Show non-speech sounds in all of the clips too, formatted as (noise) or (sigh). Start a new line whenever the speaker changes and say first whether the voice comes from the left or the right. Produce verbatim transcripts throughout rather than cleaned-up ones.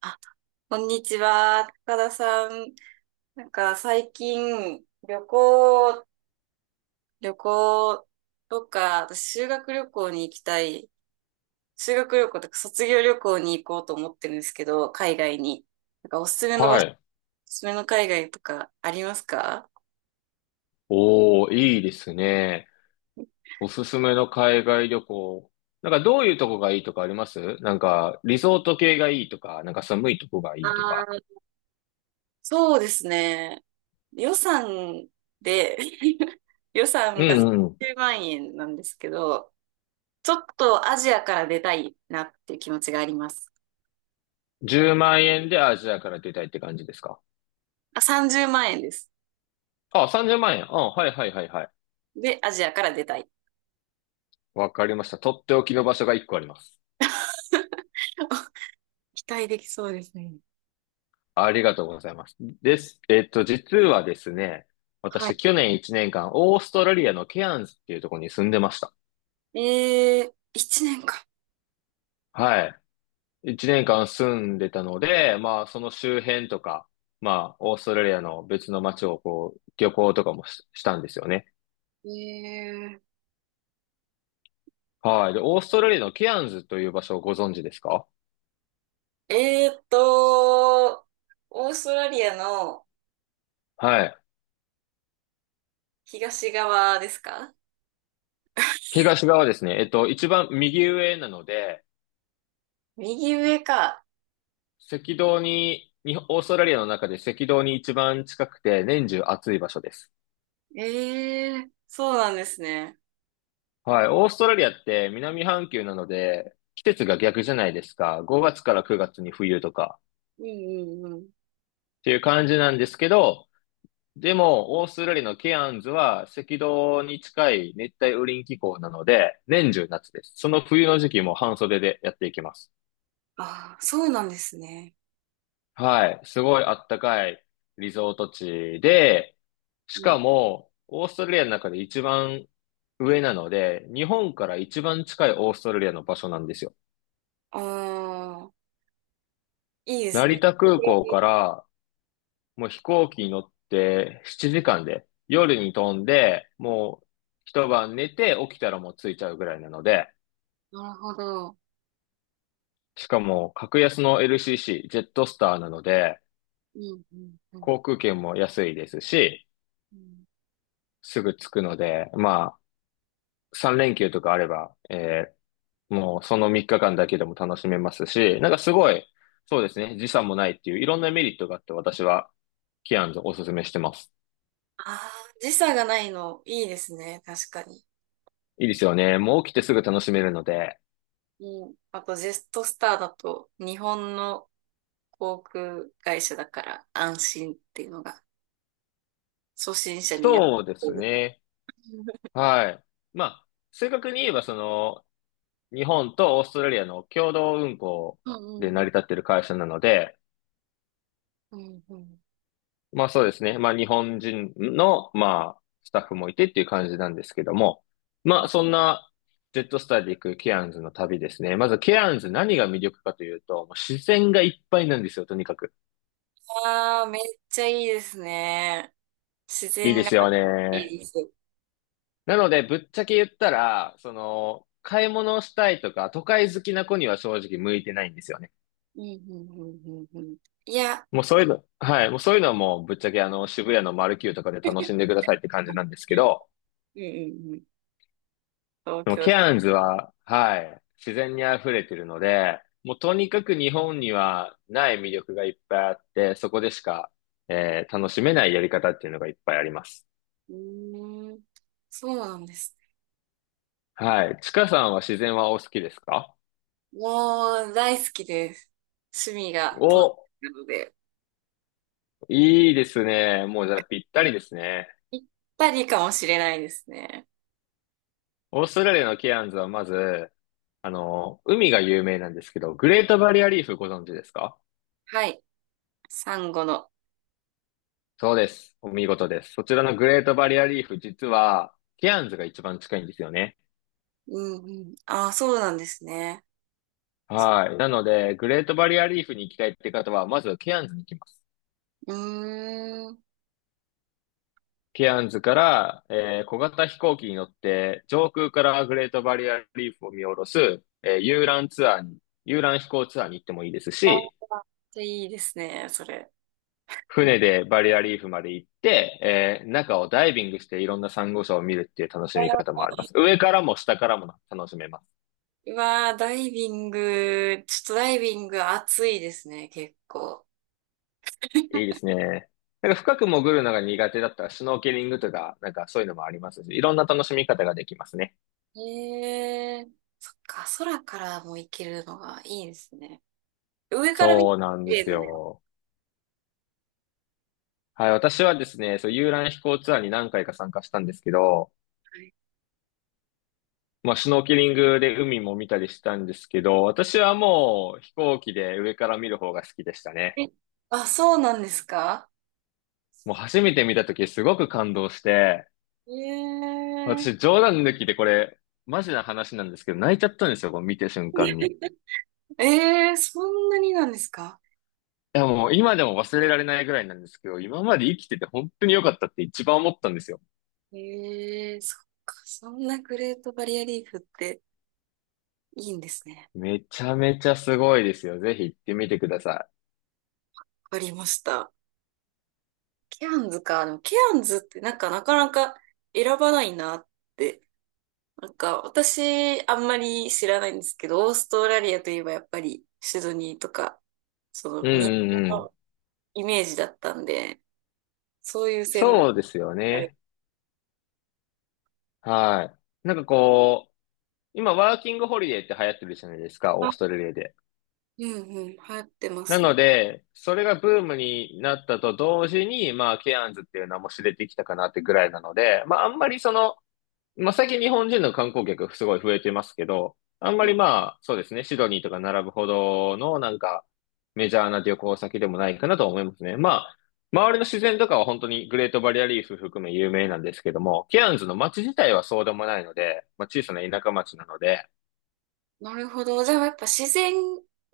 right: あ、こんにちは、高田さん。なんか最近、旅行、旅行とか、私修学旅行に行きたい、修学旅行とか卒業旅行に行こうと思ってるんですけど、海外に。なんかおすすめの場
left: は
right: 所、
left: い。
right: おすすめの海外とかありますか？
left: おー、いいですね。おすすめの海外旅行。なんかどういうとこがいいとかありますなんかリゾート系がいいとか、なんか寒いとこが
right: あ
left: いいとか。
right: あー、そうですね。予算で (laughs) 予
left: う
right: 算が
left: んうん。
right: さんじゅうまん円なんですけど、ちょっとアジアから出たいなっていう気持ちがあります。
left: じゅうまん円でアジアから出たいって感じですか？
right: あ、さんじゅうまん円です。
left: あ、さんじゅうまん円。あ、はいはいはいはい。
right: で、アジアから出たい。
left: わかりました。とっておきの場所がいっこあります。
right: (laughs) 期待できそうですね。
left: ありがとうございます。です。えっと、実はですね、
right: は
left: 私去年いちねんかん、オーストラリアのケアンズっていうところに住んでました。
right: い。えー、いちねんか。
left: はい。一年間住んでたので、まあ、その周辺とか、まあ、オーストラリアの別の街をこう、旅行とかもし、したんですよね。
right: えー、
left: はい。で、オーストラリアのケアンズという場所をご存知ですか？
right: えーっと、オーストラリアの
left: はい。
right: 東側ですか？
left: 東側ですね。えっと、一番右上なので、
right: 右上か。
left: 赤道に、日本オーストラリアの中で赤道に一番近くて年中暑い場所です。
right: えー、そうなんですね。
left: はい。オーストラリアって南半球なので、季節が逆じゃないですか。ごがつからくがつに冬とか
right: うんうんうん。
left: っていう感じなんですけど、でも、オーストラリアのケアンズは赤道に近い熱帯雨林気候なので、年中夏です。その冬の時期も半袖でやっていきます。
right: ああ、そうなんですね。
left: はい。すごいあったかいリゾート地で、し
right: うん。
left: かも、オーストラリアの中で一番上なので、日本から一番近いオーストラリアの場所なんですよ。
right: ああ、いいです
left: 成
right: ね。
left: 田空港からもう飛行機に乗ってななじかんで、夜に飛んで、もう一晩寝て起きたらもう着いちゃうぐらいなので、
right: なるほど。
left: しかも、格安の エルシーシー、ジェットスターなので、
right: うんうんうん。
left: 航空券も安いですし、
right: うん。
left: すぐ着くので、まあ、さん連休とかあれば、えーもうそのみっかかんだけでも楽しめますし、なんかすごい、そうですね、時差もないっていういろんなメリットがあって私は、キアンズをおすすめしてます。
right: あー時差がないの、いいですね。確かに。
left: いいですよね。もう起きてすぐ楽しめるので。
right: うん。あと、ジェットスターだと、日本の航空会社だから安心っていうのが、初心者にやっ
left: そうで
right: て
left: す
right: る。
left: ね。はい。まあ、正確に言えば、その、日本とオーストラリアの共同運航
right: うん
left: で
right: う
left: 成り
right: ん
left: 立っている会社なので、
right: うん。うんうん。
left: まあそうですね。まあ日本人の、まあスタッフもいてっていう感じなんですけども。まあそんなジェットスターで行くケアンズの旅ですね。まずケアンズ何が魅力かというと、もう自然がいっぱいなんですよ、とにかく。
right: ああ、めっちゃいいですね。自
left: いい
right: 然
left: で
right: が
left: すよ
right: い
left: ね。
right: いです。
left: なのでぶっちゃけ言ったら、その、買い物をしたいとか、都会好きな子には正直向いてないんですよね。
right: うんうんうんうんうん。いや、
left: もうそういうの、はい。もうそういうのはもうぶっちゃけあの渋谷のマルキューとかで楽しんでくださいって感
right: う
left: じな
right: ん
left: んですけど、
right: うんうん。東
left: でも
right: 京
left: ケ
right: で。
left: アンズは、はい、自然に溢れてるので、もうとにかく日本にはない魅力がいっぱいあって、そこでしか、えー楽しめないやり方っていうのがいっぱいあります。
right: うーん。そうなんですね。
left: はい。ちかさんは自然はお好きですか？
right: もう、大好きです。趣味が東
left: お、
right: 京なので。
left: いいですね。もうじゃあぴったりですね。
right: ぴったりかもしれないですね。
left: オーストラリアのケアンズはまず、あの、海が有名なんですけど、グレートバリアリーフご存知ですか？
right: はい。サンゴの。
left: そうです。お見事です。そちらのグレートバリアリーフ、実は、ケアンズが一番近いんですよね。
right: うんうん。ああ、そうなんですね。
left: はい。なので、グレートバリアリーフに行きたいって方は、まずケアンズに行きます。
right: うーん。
left: ケアンズから、えー小型飛行機に乗って、上空からグレートバリアリーフを見下ろす、えー遊覧ツアーに、遊覧飛行ツアーに行ってもいいですし、
right: いいですね、それ。
left: 船でバリアリーフまで行って、えー中をダイビングしていろんなサンゴ礁を見るっていう楽しみ方もあります。上からも下からも楽しめます。
right: うわー、ダイビング、ちょっとダイビング暑いですね、結構。
left: いいですね。なんか深く潜るのが苦手だったら、シュノーケリングとか、なんかそういうのもありますし、いろんな楽しみ方ができますね。
right: へえ、そっか、空からも行けるのがいいですね。上から見て
left: そうなん
right: 綺
left: で
right: 麗
left: す
right: なんですか
left: よ。はい、私はですね、そう、遊覧飛行ツアーに何回か参加したんですけど、
right: ね。
left: まあ、シュノーケリングで海も見たりしたんですけど、私はもう飛行機で上から見る方が好きでしたね。
right: え、あ、そうなんですか？
left: もう初めて見た時すごく感動して、
right: へ
left: 私
right: え。
left: 冗談抜きでこれ、マジな話なんですけど、泣いちゃったんですよ、こう見て瞬間に。い
right: (laughs) ええ、そんなになんですか？
left: や、もう今でも忘れられないぐらいなんですけど、今まで生きてて本当に良かったって一番思ったんですよ。
right: ええ、そっか。そんなグレートバリアリーフっていいんですね。
left: めちゃめちゃすごいですよ。ぜひ行ってみてくださ
right: わかりました。ケアンズか。でもケアンズってなんかなかなか選ばないなって。なんか私あんまり知らないんですけど、オーストラリアといえばやっぱりシドニーとか、その
left: い。う
right: 民
left: んう
right: 放
left: んうん。
right: のイメージだったんで、そういう線路
left: そうですよ
right: がある。
left: ね。はい。なんかこう、今ワーキングホリデーって流行ってるじゃないですか、オー
right: あ、
left: ストラリアで。
right: うんうん、流行ってま
left: な
right: す
left: の
right: ね。
left: で、それがブームになったと同時に、まあ、ケアンズっていう名も知れてきたかなってぐらいなので、まあ、あんまりその、まあ、最近日本人の観光客すごい増えてますけど、あんまりまあ、そうですね、シドニーとか並ぶほどのなんかメジャーな旅行先でもないかなと思いますね。まあ、周りの自然とかは本当にグレートバリアリーフ含め有名なんですけども、ケアンズの街自体はそうでもないので、まあ、小さな田舎町なので、
right: なるほど。じゃあやっぱ自然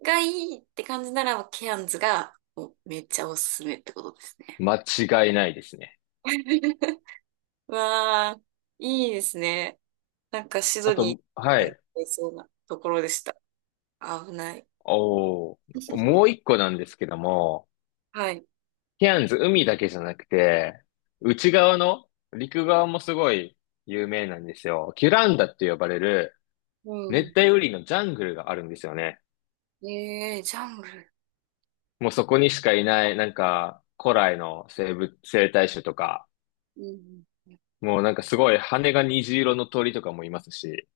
right: がいいって感じなら、ケアンズがもうめっちゃおすすめってことですね。
left: 間違いないですね。
right: (laughs) わあ、いいですね。なんかシ
left: あ
right: ド
left: と、
right: ニ
left: は
right: ー、や
left: い。
right: れそうなところでした。危ない。
left: おー、もう一個なんですけども、
right: はい。
left: ケアンズ、海だけじゃなくて、内側の陸側もすごい有名なんですよ。キュランダって呼ばれる
right: う
left: 熱
right: ん。
left: 帯雨林のジャングルがあるんですよね。
right: ええ、ジャングル。
left: もうそこにしかいない、なんか古来の生物、生態種とか、
right: うん。
left: もうなんかすごい羽が虹色の鳥とかもいますし。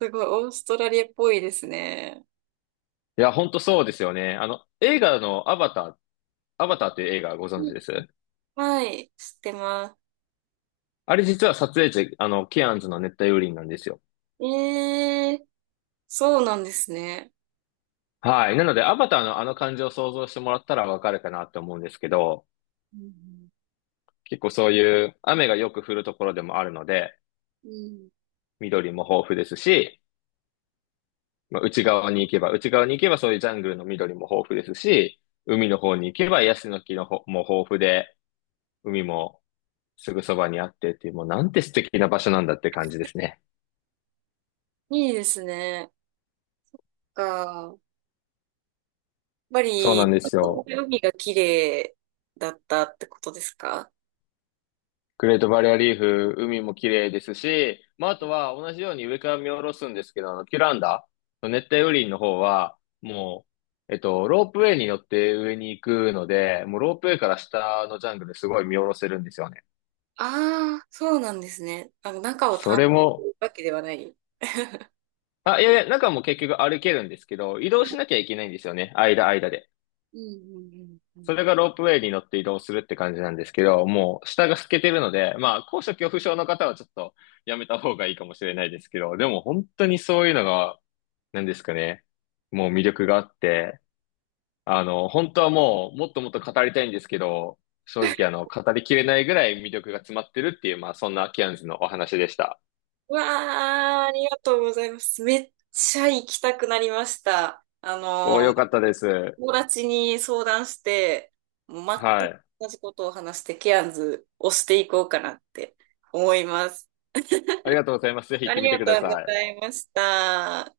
right: すごい、オーストラリアっぽいですね。
left: いや、ほんとそうですよね。あの、映画のアバター、アバターっていう映画ご存
right: う
left: 知
right: ん、
left: です？
right: はい、知ってま
left: あれ実は撮影地、あの、ケアンズの熱帯雨林なんですよ。
right: す。ええ、そうなんですね。
left: はい。なので、アバターのあの感じを想像してもらったらわかるかなと思うんですけど、
right: うん。
left: 結構そういう雨がよく降るところでもあるので、
right: うん、
left: 緑も豊富ですし、まあ、内側に行けば、内側に行けばそういうジャングルの緑も豊富ですし、海の方に行けばヤシの木のほも豊富で、海もすぐそばにあってっていう、もうなんて素敵な場所なんだって感じですね。
right: いいですね。か。ぱ
left: そうなん
right: り、
left: ですよ。
right: 海が綺麗だったってことですか？
left: グレートバリアリーフ、海も綺麗ですし、まあ、あとは同じように上から見下ろすんですけど、あの、キュランダの熱帯雨林の方は、もう、えっと、ロープウェイに乗って上に行くので、もうロープウェイから下のジャングルすごい見下ろせるんですよね。
right: ああー、そうなんですね。あの、中を
left: そ
right: 探
left: れ
right: 索す
left: も、
right: るわけではない。
left: あ、いやいや、中も結局歩けるんですけど、移動しなきゃいけないんですよね。間、間で。
right: うんうんうんうん。
left: それがロープウェイに乗って移動するって感じなんですけど、もう下が透けてるので、まあ、高所恐怖症の方はちょっとやめた方がいいかもしれないですけど、でも本当にそういうのが、なんですかね、もう魅力があって、あの、本当はもうもっともっと語りたいんですけど、正直あの、語りきれないぐらい魅力が詰まってるっていう、まあ、そんなキアンズのお話でした。
right: うわあ、ありがとうございます。めっちゃ行きたくなりました。あ
left: お、
right: の
left: よか
right: ー、
left: ったです。
right: 友達に相談して、もう全
left: は
right: く
left: い。
right: 同じことを話して、ケアンズをしていこうかなって思います。
left: ありがとうございます。ぜひ行
right: あ
left: って
right: り
left: みて
right: が
left: く
right: と
left: だ
right: う
left: さ
right: ご
left: い。
right: ざいました。